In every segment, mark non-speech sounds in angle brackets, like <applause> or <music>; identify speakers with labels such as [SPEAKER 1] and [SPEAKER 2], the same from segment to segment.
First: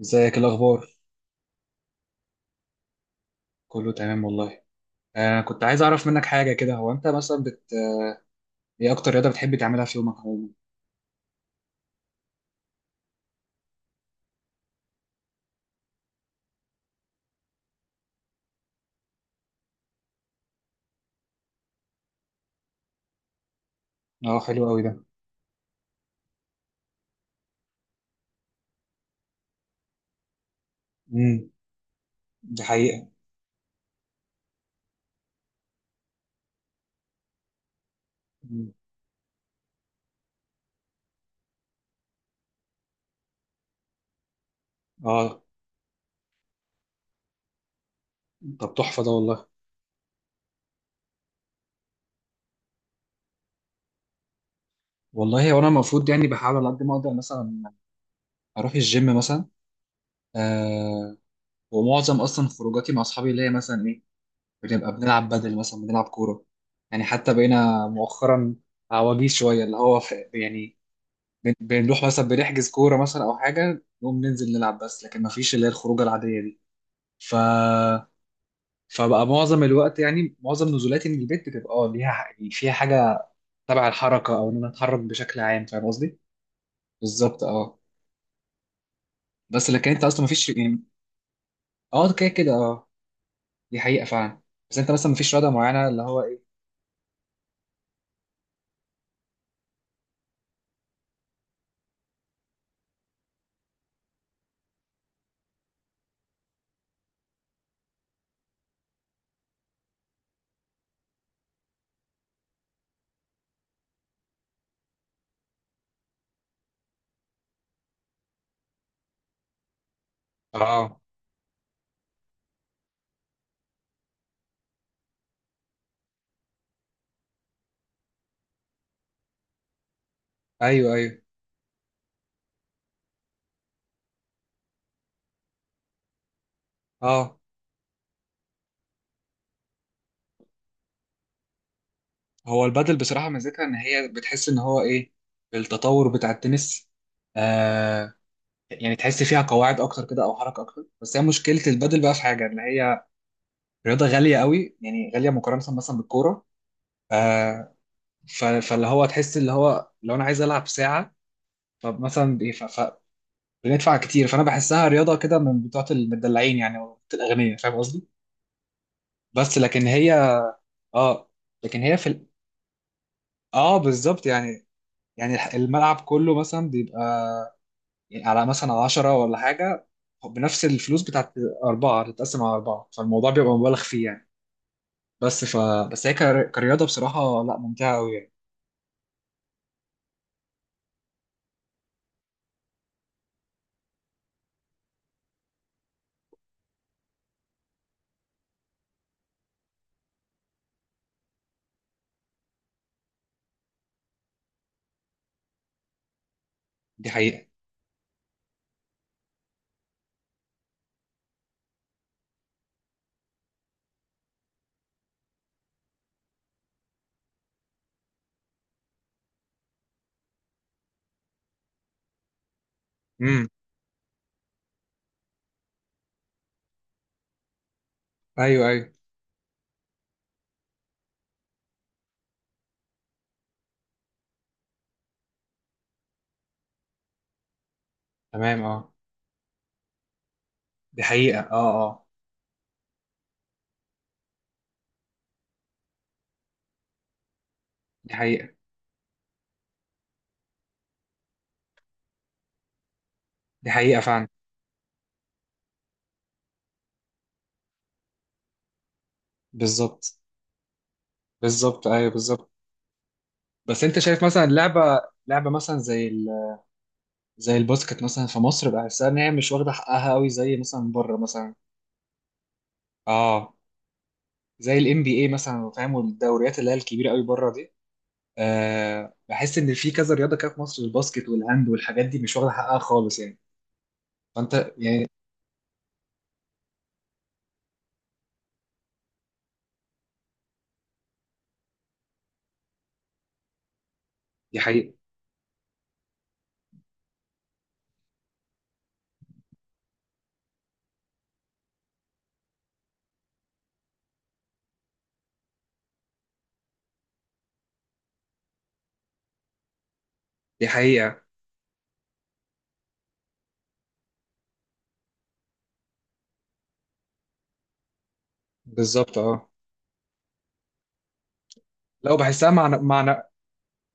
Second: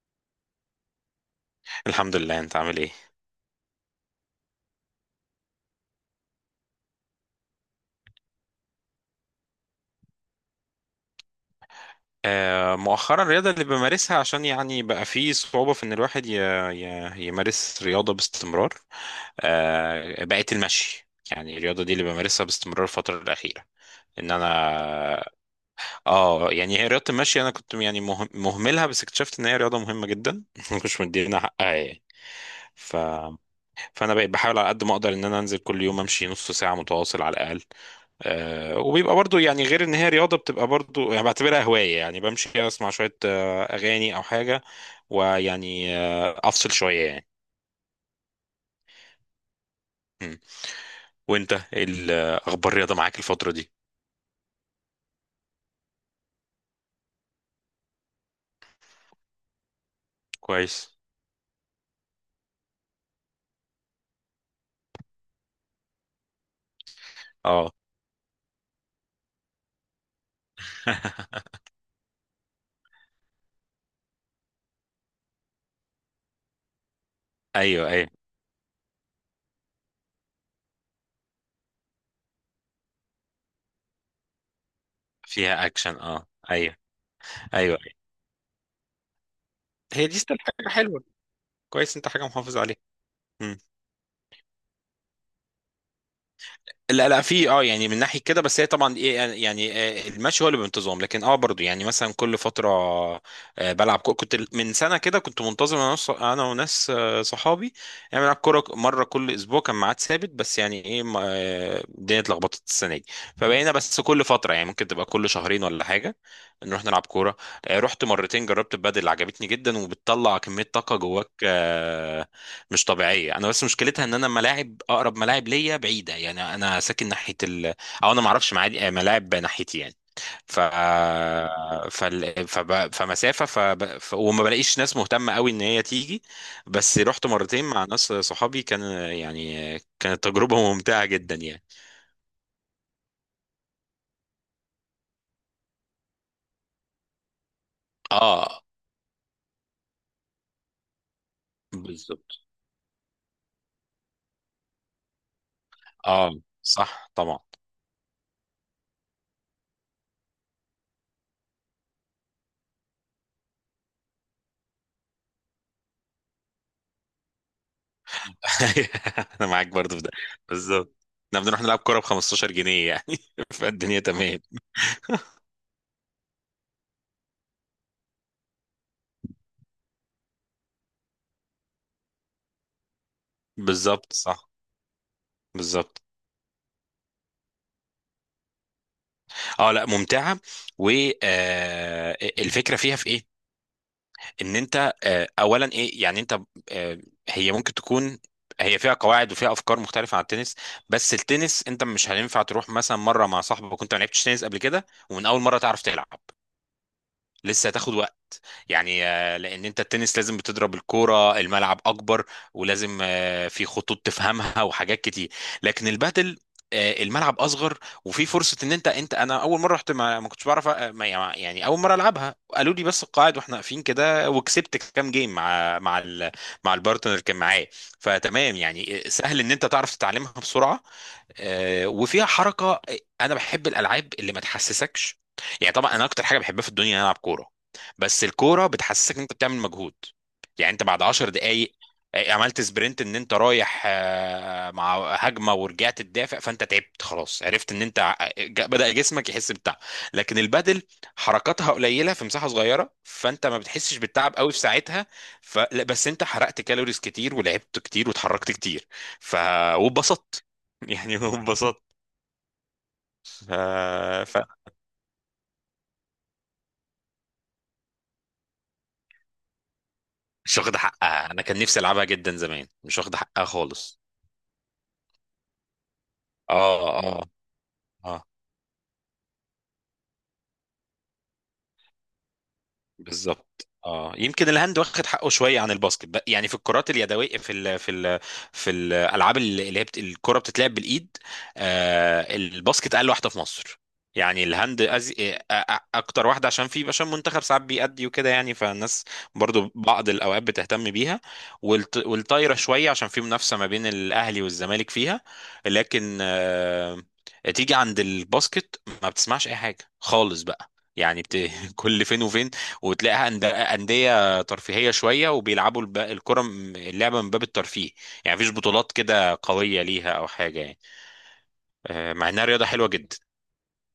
[SPEAKER 1] ازيك، إيه الاخبار؟
[SPEAKER 2] الحمد لله. انت عامل ايه؟
[SPEAKER 1] كله تمام والله. كنت عايز اعرف منك حاجه كده. هو انت مثلا ايه اكتر رياضه بتحب تعملها في يومك عموما؟
[SPEAKER 2] مؤخرا الرياضة اللي بمارسها عشان يعني بقى فيه صعوبة في ان الواحد يمارس رياضة باستمرار. بقت المشي، يعني الرياضة دي اللي بمارسها باستمرار الفترة الأخيرة. ان
[SPEAKER 1] اه، حلو قوي ده.
[SPEAKER 2] انا اه يعني هي رياضة المشي انا كنت يعني مهملها، بس اكتشفت ان هي رياضة مهمة جدا. <laughs> ما كنتش مدينا
[SPEAKER 1] امم
[SPEAKER 2] حقها يعني.
[SPEAKER 1] دي
[SPEAKER 2] ف...
[SPEAKER 1] حقيقه.
[SPEAKER 2] فانا بقيت بحاول على قد ما اقدر ان انا انزل كل يوم امشي نص ساعة متواصل على الأقل.
[SPEAKER 1] مم.
[SPEAKER 2] وبيبقى برضو يعني، غير ان هي رياضة، بتبقى برضو يعني بعتبرها هواية، يعني بمشي اسمع شوية اغاني او حاجة.
[SPEAKER 1] اه،
[SPEAKER 2] ويعني افصل شوية يعني.
[SPEAKER 1] طب تحفه ده والله.
[SPEAKER 2] مم. وانت اخبار الرياضة معاك الفترة دي؟
[SPEAKER 1] والله هو انا المفروض يعني بحاول على قد ما اقدر مثلا اروح الجيم مثلا.
[SPEAKER 2] كويس.
[SPEAKER 1] آه ومعظم اصلا خروجاتي مع اصحابي اللي هي مثلا ايه، بنبقى بنلعب، بدل مثلا بنلعب كوره. يعني حتى
[SPEAKER 2] اه.
[SPEAKER 1] بقينا مؤخرا عواجيز شويه، اللي هو في يعني
[SPEAKER 2] <laughs>
[SPEAKER 1] بنروح مثلا بنحجز كورة مثلا أو حاجة نقوم ننزل نلعب. بس لكن مفيش اللي هي الخروجة العادية دي. ف
[SPEAKER 2] ايوه ايوه.
[SPEAKER 1] فبقى معظم الوقت يعني معظم نزولاتي من البيت بتبقى اه ليها يعني فيها حاجة تبع الحركة أو إن أنا أتحرك بشكل عام،
[SPEAKER 2] فيها
[SPEAKER 1] فاهم
[SPEAKER 2] اكشن،
[SPEAKER 1] قصدي؟
[SPEAKER 2] اه ايوه
[SPEAKER 1] بالظبط
[SPEAKER 2] ايوه
[SPEAKER 1] اه.
[SPEAKER 2] أيوه.
[SPEAKER 1] بس لكن أنت
[SPEAKER 2] هي دي
[SPEAKER 1] أصلا
[SPEAKER 2] ستيل
[SPEAKER 1] مفيش
[SPEAKER 2] حاجة
[SPEAKER 1] يعني
[SPEAKER 2] حلوة، كويس انت
[SPEAKER 1] اه
[SPEAKER 2] حاجة
[SPEAKER 1] كده كده
[SPEAKER 2] محافظ عليها.
[SPEAKER 1] اه. دي حقيقة فعلا. بس أنت مثلا مفيش رياضة معينة اللي هو إيه؟
[SPEAKER 2] لا لا، في اه يعني من ناحيه كده، بس هي طبعا ايه المشي هو اللي بانتظام. لكن اه برضو يعني مثلا كل فتره بلعب كنت من سنه كده كنت منتظم انا وناس صحابي، يعني بنلعب كوره مره كل اسبوع، كان ميعاد ثابت. بس يعني ايه الدنيا اتلخبطت السنه دي، فبقينا بس كل فتره، يعني ممكن تبقى كل شهرين ولا حاجه نروح نلعب كوره. رحت مرتين جربت البادل، عجبتني جدا وبتطلع كميه طاقه
[SPEAKER 1] اه
[SPEAKER 2] جواك مش طبيعيه. انا بس مشكلتها ان انا ملاعب اقرب ملاعب ليا بعيده، يعني انا ساكن ناحيه او انا ما اعرفش ملاعب ناحيتي يعني. ف
[SPEAKER 1] أيوه أيوه
[SPEAKER 2] فال... فب... فمسافه فب... ف... وما بلاقيش ناس مهتمه قوي ان هي تيجي. بس رحت
[SPEAKER 1] اه.
[SPEAKER 2] مرتين مع ناس صحابي، كان يعني كانت تجربه ممتعه جدا يعني.
[SPEAKER 1] هو البادل بصراحة ميزتها إن هي بتحس إن هو إيه، التطور بتاع التنس. آه،
[SPEAKER 2] اه،
[SPEAKER 1] يعني تحس فيها قواعد اكتر كده او حركه اكتر. بس هي مشكله البادل بقى في
[SPEAKER 2] بالظبط
[SPEAKER 1] حاجه ان هي رياضه غاليه قوي، يعني غاليه مقارنه مثلا
[SPEAKER 2] اه.
[SPEAKER 1] بالكوره.
[SPEAKER 2] صح طبعا.
[SPEAKER 1] آه ف- فاللي هو تحس اللي هو لو انا عايز العب ساعه، فمثلا بي- ف- ف- بندفع كتير. فانا بحسها رياضه كده من بتوعه المدلعين يعني أو بتوعة الاغنياء، فاهم قصدي.
[SPEAKER 2] <laughs> انا
[SPEAKER 1] بس
[SPEAKER 2] معاك
[SPEAKER 1] لكن
[SPEAKER 2] برضو في ده،
[SPEAKER 1] هي
[SPEAKER 2] بالظبط.
[SPEAKER 1] اه
[SPEAKER 2] احنا بنروح نلعب
[SPEAKER 1] لكن هي
[SPEAKER 2] كوره ب
[SPEAKER 1] في ال...
[SPEAKER 2] 15 جنيه يعني. <laughs>
[SPEAKER 1] اه
[SPEAKER 2] فالدنيا
[SPEAKER 1] بالظبط
[SPEAKER 2] تمام.
[SPEAKER 1] يعني الملعب كله مثلا بيبقى يعني على مثلا 10 ولا حاجه، بنفس الفلوس بتاعت أربعة تتقسم على أربعة. فالموضوع بيبقى مبالغ فيه
[SPEAKER 2] بالظبط
[SPEAKER 1] يعني.
[SPEAKER 2] صح،
[SPEAKER 1] بس ف
[SPEAKER 2] بالظبط
[SPEAKER 1] بس هي كرياضة بصراحة لا ممتعة أوي يعني.
[SPEAKER 2] اه. لا ممتعه. والفكره فيها في ايه؟ ان انت اولا ايه يعني انت آه، هي ممكن تكون، هي فيها قواعد وفيها افكار مختلفه عن التنس. بس التنس انت مش هينفع تروح مثلا مره مع صاحبك وانت ما لعبتش تنس قبل كده ومن اول مره تعرف تلعب،
[SPEAKER 1] دي حقيقة.
[SPEAKER 2] لسه هتاخد يعني. لان انت التنس لازم بتضرب الكوره، الملعب اكبر، ولازم في خطوط تفهمها <laughs> وحاجات كتير. لكن البادل الملعب اصغر، وفي فرصه ان انت انت انا اول مره رحت ما كنتش بعرف أ- ما يعني اول مره العبها قالوا لي بس القواعد
[SPEAKER 1] امم
[SPEAKER 2] واحنا واقفين كده، وكسبت كام جيم مع مع البارتنر اللي كان معايا. فتمام
[SPEAKER 1] أيوه أيوه.
[SPEAKER 2] يعني، سهل ان انت تعرف تتعلمها بسرعه. وفيها حركه. انا بحب الالعاب اللي ما تحسسكش، يعني طبعا انا اكتر حاجه بحبها في الدنيا ان أنا العب كوره، بس
[SPEAKER 1] تمام
[SPEAKER 2] الكوره
[SPEAKER 1] أه.
[SPEAKER 2] بتحسسك ان انت بتعمل مجهود. يعني انت
[SPEAKER 1] دي
[SPEAKER 2] بعد 10
[SPEAKER 1] حقيقة أه.
[SPEAKER 2] دقائق
[SPEAKER 1] أه
[SPEAKER 2] عملت سبرنت، ان انت رايح مع هجمه ورجعت تدافع، فانت تعبت خلاص، عرفت ان انت
[SPEAKER 1] دي حقيقة.
[SPEAKER 2] بدأ جسمك يحس بتعب. لكن البدل حركاتها قليله في مساحه صغيره، فانت ما
[SPEAKER 1] دي
[SPEAKER 2] بتحسش
[SPEAKER 1] حقيقة فعلا.
[SPEAKER 2] بالتعب قوي في ساعتها. لا، بس انت حرقت كالوريز كتير ولعبت كتير واتحركت كتير. ف
[SPEAKER 1] بالظبط.
[SPEAKER 2] واتبسطت، يعني <laughs>
[SPEAKER 1] بالظبط
[SPEAKER 2] وانبسطت.
[SPEAKER 1] أيوه بالظبط.
[SPEAKER 2] ف...
[SPEAKER 1] بس أنت شايف
[SPEAKER 2] ف...
[SPEAKER 1] مثلا لعبة مثلا زي الباسكت مثلا في مصر، بحسها إن هي مش واخدة حقها أوي زي
[SPEAKER 2] مش واخدة
[SPEAKER 1] مثلا بره
[SPEAKER 2] حقها. انا
[SPEAKER 1] مثلا.
[SPEAKER 2] كان نفسي العبها جدا زمان، مش واخدة حقها
[SPEAKER 1] أه
[SPEAKER 2] خالص.
[SPEAKER 1] زي ال NBA مثلا، فاهم،
[SPEAKER 2] اه
[SPEAKER 1] والدوريات اللي هي الكبيرة أوي
[SPEAKER 2] اه.
[SPEAKER 1] بره دي.
[SPEAKER 2] اه
[SPEAKER 1] أه بحس إن في كذا رياضة كده في مصر، الباسكت والهاند والحاجات دي مش واخدة حقها خالص يعني.
[SPEAKER 2] بالظبط. اه، يمكن
[SPEAKER 1] فأنت
[SPEAKER 2] الهاند
[SPEAKER 1] يعني.
[SPEAKER 2] واخد حقه شويه عن الباسكت بقى. يعني في الكرات اليدويه، في ال في ال في الالعاب اللي هي الكره بتتلعب بالايد. آه الباسكت اقل واحده في مصر. يعني
[SPEAKER 1] دي
[SPEAKER 2] الهاند
[SPEAKER 1] حقيقة.
[SPEAKER 2] أز... آه، آه، اكتر واحده، عشان في، عشان منتخب ساعات بيأدي وكده، يعني فالناس برضو بعض الاوقات بتهتم بيها. والطايره شويه، عشان في منافسه ما بين الاهلي والزمالك فيها. لكن آه، تيجي عند الباسكت ما بتسمعش اي حاجه خالص
[SPEAKER 1] دي
[SPEAKER 2] بقى. يعني
[SPEAKER 1] حقيقة.
[SPEAKER 2] <laughs> كل فين وفين وتلاقيها أندية ترفيهية شوية، وبيلعبوا الكرة، اللعبة من باب الترفيه، يعني مفيش بطولات
[SPEAKER 1] بالظبط
[SPEAKER 2] كده
[SPEAKER 1] اه.
[SPEAKER 2] قوية ليها أو حاجة يعني.
[SPEAKER 1] لو
[SPEAKER 2] مع إنها
[SPEAKER 1] بحسها
[SPEAKER 2] رياضة
[SPEAKER 1] معنى
[SPEAKER 2] حلوة جدا.
[SPEAKER 1] معنى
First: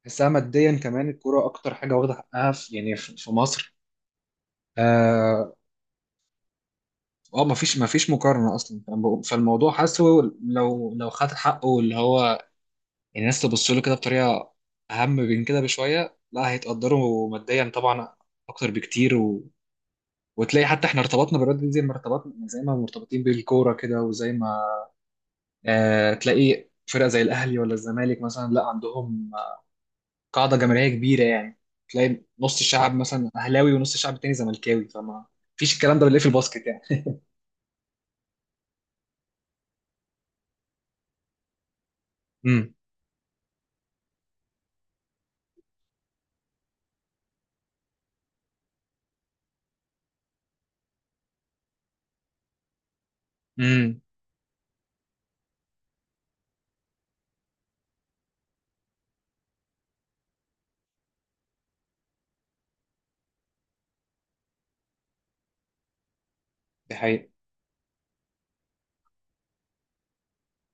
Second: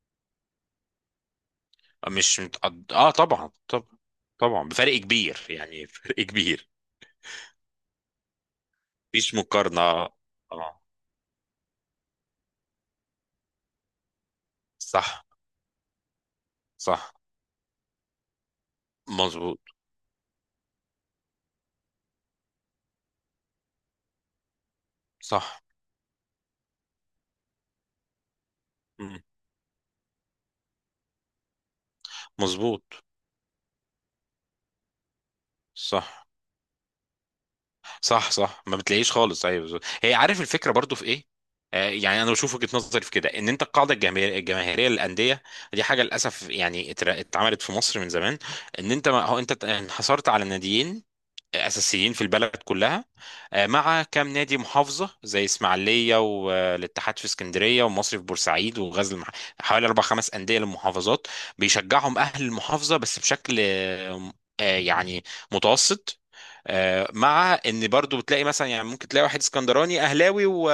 [SPEAKER 1] بحسها ماديا كمان، الكرة أكتر حاجة واخدة
[SPEAKER 2] مش
[SPEAKER 1] حقها في
[SPEAKER 2] متقد...
[SPEAKER 1] يعني
[SPEAKER 2] آه
[SPEAKER 1] في
[SPEAKER 2] طبعا
[SPEAKER 1] مصر.
[SPEAKER 2] طبعا، طبعا بفرق كبير
[SPEAKER 1] اه
[SPEAKER 2] يعني. <laughs> فرق كبير،
[SPEAKER 1] مفيش مقارنة أصلا.
[SPEAKER 2] مفيش
[SPEAKER 1] فالموضوع
[SPEAKER 2] مقارنة.
[SPEAKER 1] حاسه.
[SPEAKER 2] آه
[SPEAKER 1] لو خد حقه اللي هو، يعني الناس تبص له كده بطريقة أهم
[SPEAKER 2] صح
[SPEAKER 1] من كده بشوية، لا
[SPEAKER 2] صح،
[SPEAKER 1] هيتقدروا ماديا طبعا أكتر بكتير و...
[SPEAKER 2] مظبوط.
[SPEAKER 1] وتلاقي حتى احنا ارتبطنا بالرياضة دي زي ما ارتبطنا، يعني زي ما مرتبطين بالكورة كده وزي ما
[SPEAKER 2] صح.
[SPEAKER 1] آه تلاقي فرقة زي الأهلي ولا الزمالك مثلا لا
[SPEAKER 2] مم.
[SPEAKER 1] عندهم قاعدة جماهيرية كبيرة يعني. تلاقي نص
[SPEAKER 2] مظبوط.
[SPEAKER 1] الشعب مثلا أهلاوي ونص الشعب التاني زملكاوي، فما فيش الكلام ده اللي في
[SPEAKER 2] صح
[SPEAKER 1] الباسكت يعني.
[SPEAKER 2] صح صح، ما بتلاقيش خالص، ايوه بالظبط. هي عارف الفكره برضو في ايه؟ آه يعني انا بشوف وجهه
[SPEAKER 1] امم
[SPEAKER 2] نظري في كده ان انت القاعده الجماهيريه للانديه دي، حاجه للاسف يعني اتعملت في مصر من زمان، ان انت ما هو انت انحصرت على ناديين اساسيين في البلد كلها.
[SPEAKER 1] امم
[SPEAKER 2] مع كام نادي محافظه زي اسماعيليه، والاتحاد في اسكندريه، والمصري في بورسعيد، وغزل حوالي 4 5 انديه للمحافظات، بيشجعهم اهل المحافظه بس بشكل يعني متوسط.
[SPEAKER 1] دي حقيقة.
[SPEAKER 2] مع ان برضو بتلاقي مثلا، يعني ممكن تلاقي واحد اسكندراني اهلاوي و...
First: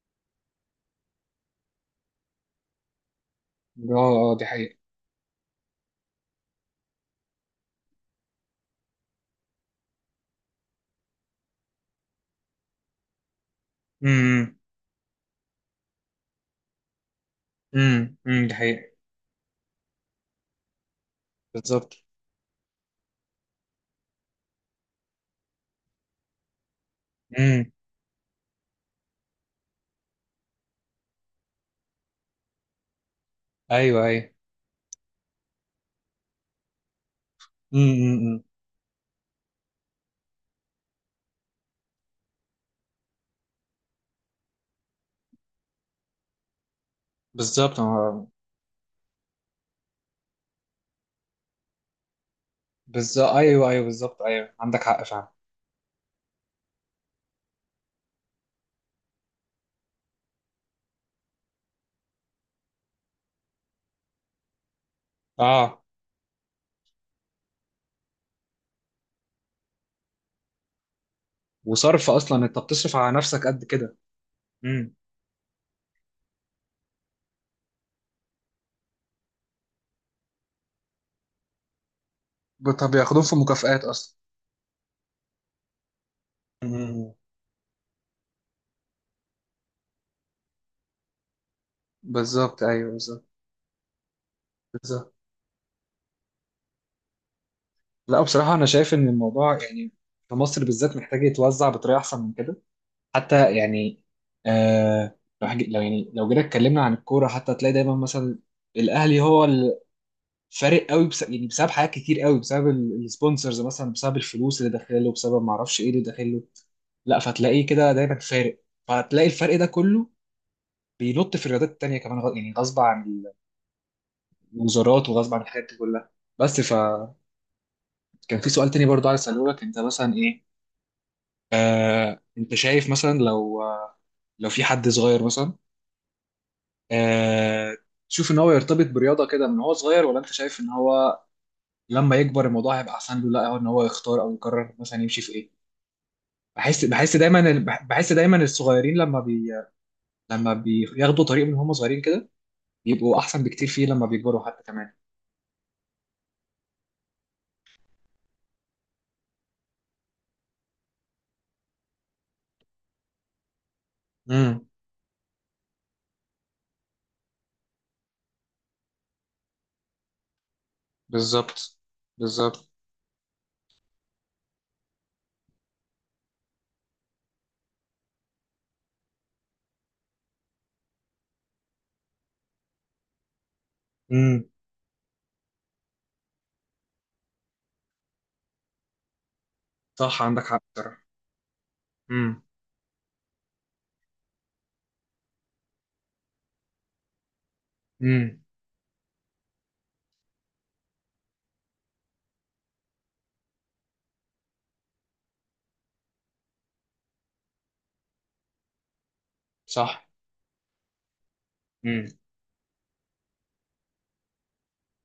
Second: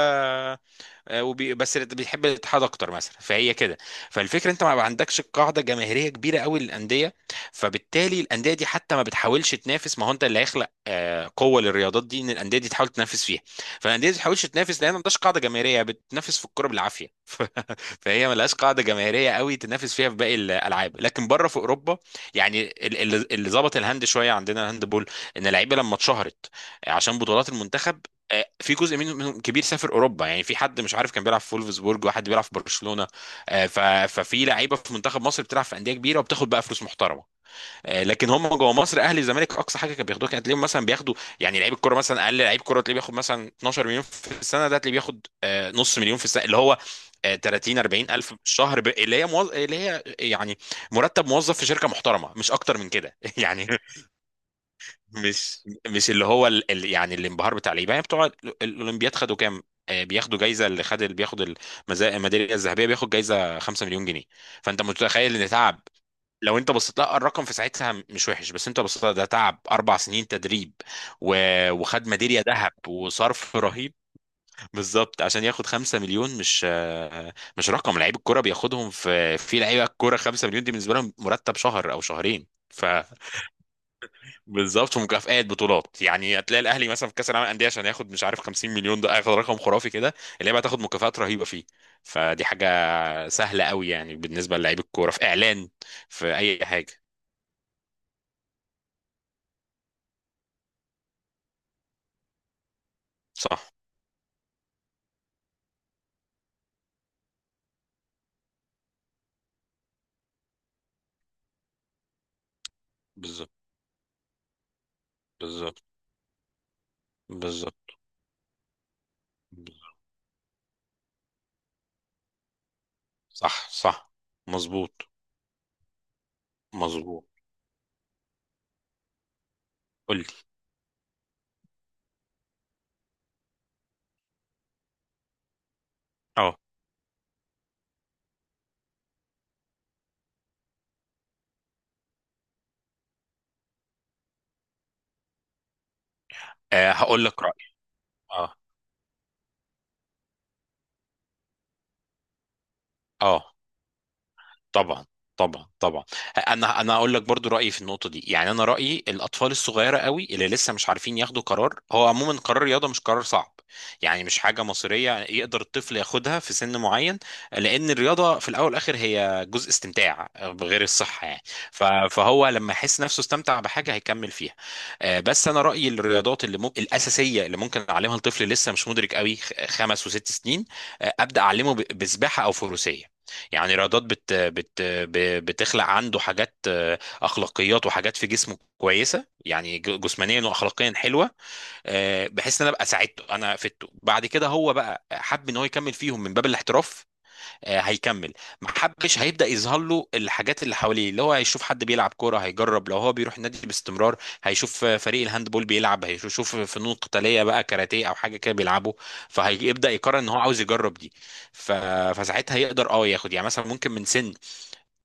[SPEAKER 2] آه، وبي... بس اللي بيحب الاتحاد اكتر مثلا، فهي كده.
[SPEAKER 1] اه اه دي
[SPEAKER 2] فالفكره انت
[SPEAKER 1] حقيقة.
[SPEAKER 2] ما عندكش قاعده جماهيريه كبيره قوي للانديه، فبالتالي الانديه دي حتى ما بتحاولش تنافس، ما هو انت اللي هيخلق قوه للرياضات دي ان الانديه دي تحاول تنافس فيها. فالانديه دي ما بتحاولش
[SPEAKER 1] امم
[SPEAKER 2] تنافس لان ما عندهاش قاعده جماهيريه، بتنافس في الكوره بالعافيه. <laughs> فهي ما
[SPEAKER 1] دي
[SPEAKER 2] لهاش قاعده
[SPEAKER 1] حقيقة.
[SPEAKER 2] جماهيريه قوي تنافس فيها في باقي الالعاب. لكن بره في
[SPEAKER 1] بالظبط
[SPEAKER 2] اوروبا، يعني اللي ظبط الهاند شويه عندنا، الهاند بول، ان اللعيبه لما اتشهرت عشان بطولات
[SPEAKER 1] امم
[SPEAKER 2] المنتخب، في جزء منهم كبير سافر اوروبا، يعني في حد مش عارف كان بيلعب في فولفسبورج، وحد بيلعب في برشلونه. آه، ف-
[SPEAKER 1] ايوه ايوه
[SPEAKER 2] ففي لعيبه في منتخب مصر بتلعب في انديه كبيره وبتاخد بقى فلوس محترمه.
[SPEAKER 1] امم
[SPEAKER 2] لكن
[SPEAKER 1] امم
[SPEAKER 2] هم جوه مصر، اهلي الزمالك، اقصى حاجه كانوا بياخدوها، كانت تلاقيهم مثلا بياخدوا يعني، لعيب الكوره مثلا، اقل لعيب كوره تلاقيه بياخد مثلا 12 مليون في السنه. ده تلاقيه بياخد نص مليون في السنه، اللي هو 30
[SPEAKER 1] بالظبط.
[SPEAKER 2] 40 الف
[SPEAKER 1] آه،
[SPEAKER 2] في الشهر، ب... اللي هي موظ... اللي هي يعني مرتب موظف في شركه محترمه، مش اكتر من كده.
[SPEAKER 1] بالظبط
[SPEAKER 2] <laughs> يعني
[SPEAKER 1] ايوه ايوه بالظبط ايوه عندك حق فعلا.
[SPEAKER 2] مش مش اللي هو يعني الانبهار بتاع اللعيبه، يعني بتوع الاولمبياد خدوا كام؟ بياخدوا جايزه، اللي خد، اللي بياخد الميداليه الذهبيه بياخد جايزه 5 مليون جنيه. فانت متخيل ان تعب،
[SPEAKER 1] اه
[SPEAKER 2] لو انت بصيت لها الرقم في ساعتها مش وحش، بس انت بصيت لها ده تعب اربع سنين تدريب و... وخد
[SPEAKER 1] وصرف
[SPEAKER 2] ميداليه
[SPEAKER 1] اصلا انت
[SPEAKER 2] ذهب
[SPEAKER 1] بتصرف على نفسك
[SPEAKER 2] وصرف. <laughs>
[SPEAKER 1] قد
[SPEAKER 2] رهيب.
[SPEAKER 1] كده. امم
[SPEAKER 2] بالظبط، عشان ياخد 5 مليون، مش مش رقم، لعيب الكوره بياخدهم، في في لعيبه الكوره 5 مليون دي بالنسبه لهم مرتب شهر او شهرين. ف
[SPEAKER 1] طب بياخدوهم في مكافآت اصلا.
[SPEAKER 2] بالظبط، ومكافآت بطولات، يعني هتلاقي الاهلي مثلا
[SPEAKER 1] امم
[SPEAKER 2] في كاس العالم للانديه عشان ياخد مش عارف 50 مليون، ده هياخد رقم خرافي كده. اللعيبه هتاخد مكافآت رهيبه فيه. فدي
[SPEAKER 1] بالظبط
[SPEAKER 2] حاجه
[SPEAKER 1] ايوه بالظبط
[SPEAKER 2] سهله قوي يعني بالنسبه للعيب الكوره،
[SPEAKER 1] بالظبط.
[SPEAKER 2] في اعلان، في اي حاجه.
[SPEAKER 1] لا بصراحة أنا شايف إن الموضوع يعني في مصر بالذات محتاج يتوزع بطريقة أحسن من كده حتى
[SPEAKER 2] صح
[SPEAKER 1] يعني. آه لو حاجة، لو يعني لو جينا اتكلمنا عن الكورة حتى هتلاقي دايما مثلا الأهلي هو الفارق قوي، بس يعني بسبب حاجات كتير قوي، بسبب
[SPEAKER 2] بالظبط،
[SPEAKER 1] السبونسرز مثلا، بسبب الفلوس اللي داخله، بسبب ما أعرفش
[SPEAKER 2] بالظبط،
[SPEAKER 1] إيه اللي داخله. لا فتلاقيه
[SPEAKER 2] بالظبط،
[SPEAKER 1] كده دايما فارق. فهتلاقي الفرق ده
[SPEAKER 2] بالظبط.
[SPEAKER 1] كله بينط في الرياضات التانية كمان، يعني غصب عن
[SPEAKER 2] صح صح، مظبوط
[SPEAKER 1] الوزارات وغصب عن الحاجات دي كلها. بس فكان
[SPEAKER 2] مظبوط.
[SPEAKER 1] في سؤال تاني برضه عايز أسأله لك. أنت مثلا
[SPEAKER 2] قول لي.
[SPEAKER 1] إيه، انت شايف مثلا لو لو في حد صغير مثلا،
[SPEAKER 2] اه.
[SPEAKER 1] آه، تشوف ان هو يرتبط برياضه كده من هو صغير، ولا انت شايف ان هو لما يكبر الموضوع هيبقى احسن له، لا هو ان هو يختار او يقرر مثلا يمشي في ايه. بحس بحس
[SPEAKER 2] هقول لك
[SPEAKER 1] دايما
[SPEAKER 2] رايي.
[SPEAKER 1] بحس دايما
[SPEAKER 2] اه
[SPEAKER 1] الصغيرين لما بياخدوا طريق من هم صغيرين كده، بيبقوا احسن
[SPEAKER 2] اه.
[SPEAKER 1] بكتير فيه لما بيكبروا حتى كمان.
[SPEAKER 2] طبعا، طبعا طبعا. انا هقول لك برضو رايي في النقطه دي. يعني انا رايي الاطفال الصغيره قوي اللي لسه مش عارفين ياخدوا قرار، هو عموما قرار الرياضه مش قرار صعب، يعني مش حاجه
[SPEAKER 1] امم
[SPEAKER 2] مصيريه يقدر الطفل ياخدها في سن معين، لان الرياضه في الاول والاخر هي جزء استمتاع، غير الصحه يعني.
[SPEAKER 1] بالظبط
[SPEAKER 2] فهو
[SPEAKER 1] بالظبط.
[SPEAKER 2] لما يحس نفسه استمتع بحاجه هيكمل فيها. بس انا رايي الرياضات اللي ممكن الاساسيه اللي ممكن اعلمها لطفل لسه مش مدرك قوي، خمس وست سنين، ابدا اعلمه بسباحه او فروسيه، يعني رياضات
[SPEAKER 1] امم
[SPEAKER 2] بتخلق عنده حاجات اخلاقيات وحاجات في جسمه كويسه، يعني
[SPEAKER 1] صح
[SPEAKER 2] جسمانيا
[SPEAKER 1] عندك حق
[SPEAKER 2] واخلاقيا
[SPEAKER 1] بصراحه.
[SPEAKER 2] حلوه.
[SPEAKER 1] امم
[SPEAKER 2] بحيث ان انا ابقى ساعدته، انا فدته، بعد كده هو بقى حب ان هو يكمل فيهم من باب الاحتراف هيكمل،
[SPEAKER 1] امم
[SPEAKER 2] ما حبش هيبدا يظهر له الحاجات اللي حواليه، اللي هو هيشوف حد بيلعب كوره هيجرب، لو هو بيروح النادي باستمرار هيشوف فريق الهاندبول بيلعب، هيشوف فنون قتاليه بقى كاراتيه او حاجه كده بيلعبه، فهيبدا
[SPEAKER 1] صح
[SPEAKER 2] يقرر ان هو عاوز يجرب دي. ف...
[SPEAKER 1] امم
[SPEAKER 2] فساعتها يقدر اه ياخد، يعني مثلا ممكن من سن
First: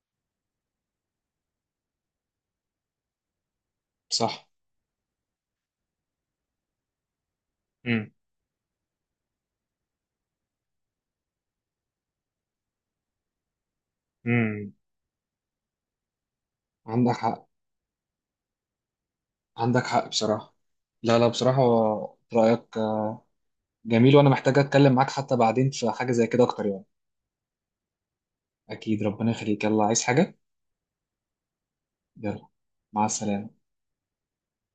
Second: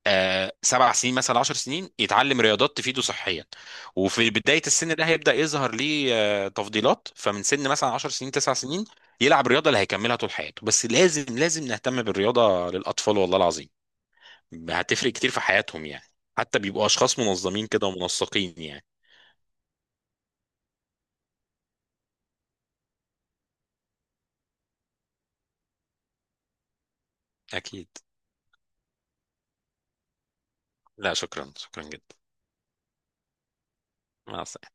[SPEAKER 2] 7 سنين مثلا، 10 سنين، يتعلم رياضات تفيده صحيا. وفي
[SPEAKER 1] صح
[SPEAKER 2] بداية السن ده هيبدأ يظهر ليه تفضيلات، فمن سن مثلا عشر
[SPEAKER 1] امم
[SPEAKER 2] سنين 9 سنين، يلعب رياضة اللي هيكملها طول حياته. بس لازم نهتم بالرياضة للأطفال، والله العظيم
[SPEAKER 1] امم.
[SPEAKER 2] هتفرق كتير في حياتهم، يعني حتى بيبقوا
[SPEAKER 1] عندك
[SPEAKER 2] أشخاص
[SPEAKER 1] حق.
[SPEAKER 2] منظمين كده ومنسقين يعني.
[SPEAKER 1] عندك حق بصراحة. لا لا بصراحة رأيك جميل، وأنا محتاج أتكلم معاك حتى بعدين في حاجة زي كده أكتر يعني.
[SPEAKER 2] أكيد.
[SPEAKER 1] أكيد ربنا يخليك. يلا، عايز حاجة؟
[SPEAKER 2] لا شكرا، شكرا جدا.
[SPEAKER 1] يلا، مع السلامة.
[SPEAKER 2] مع السلامة.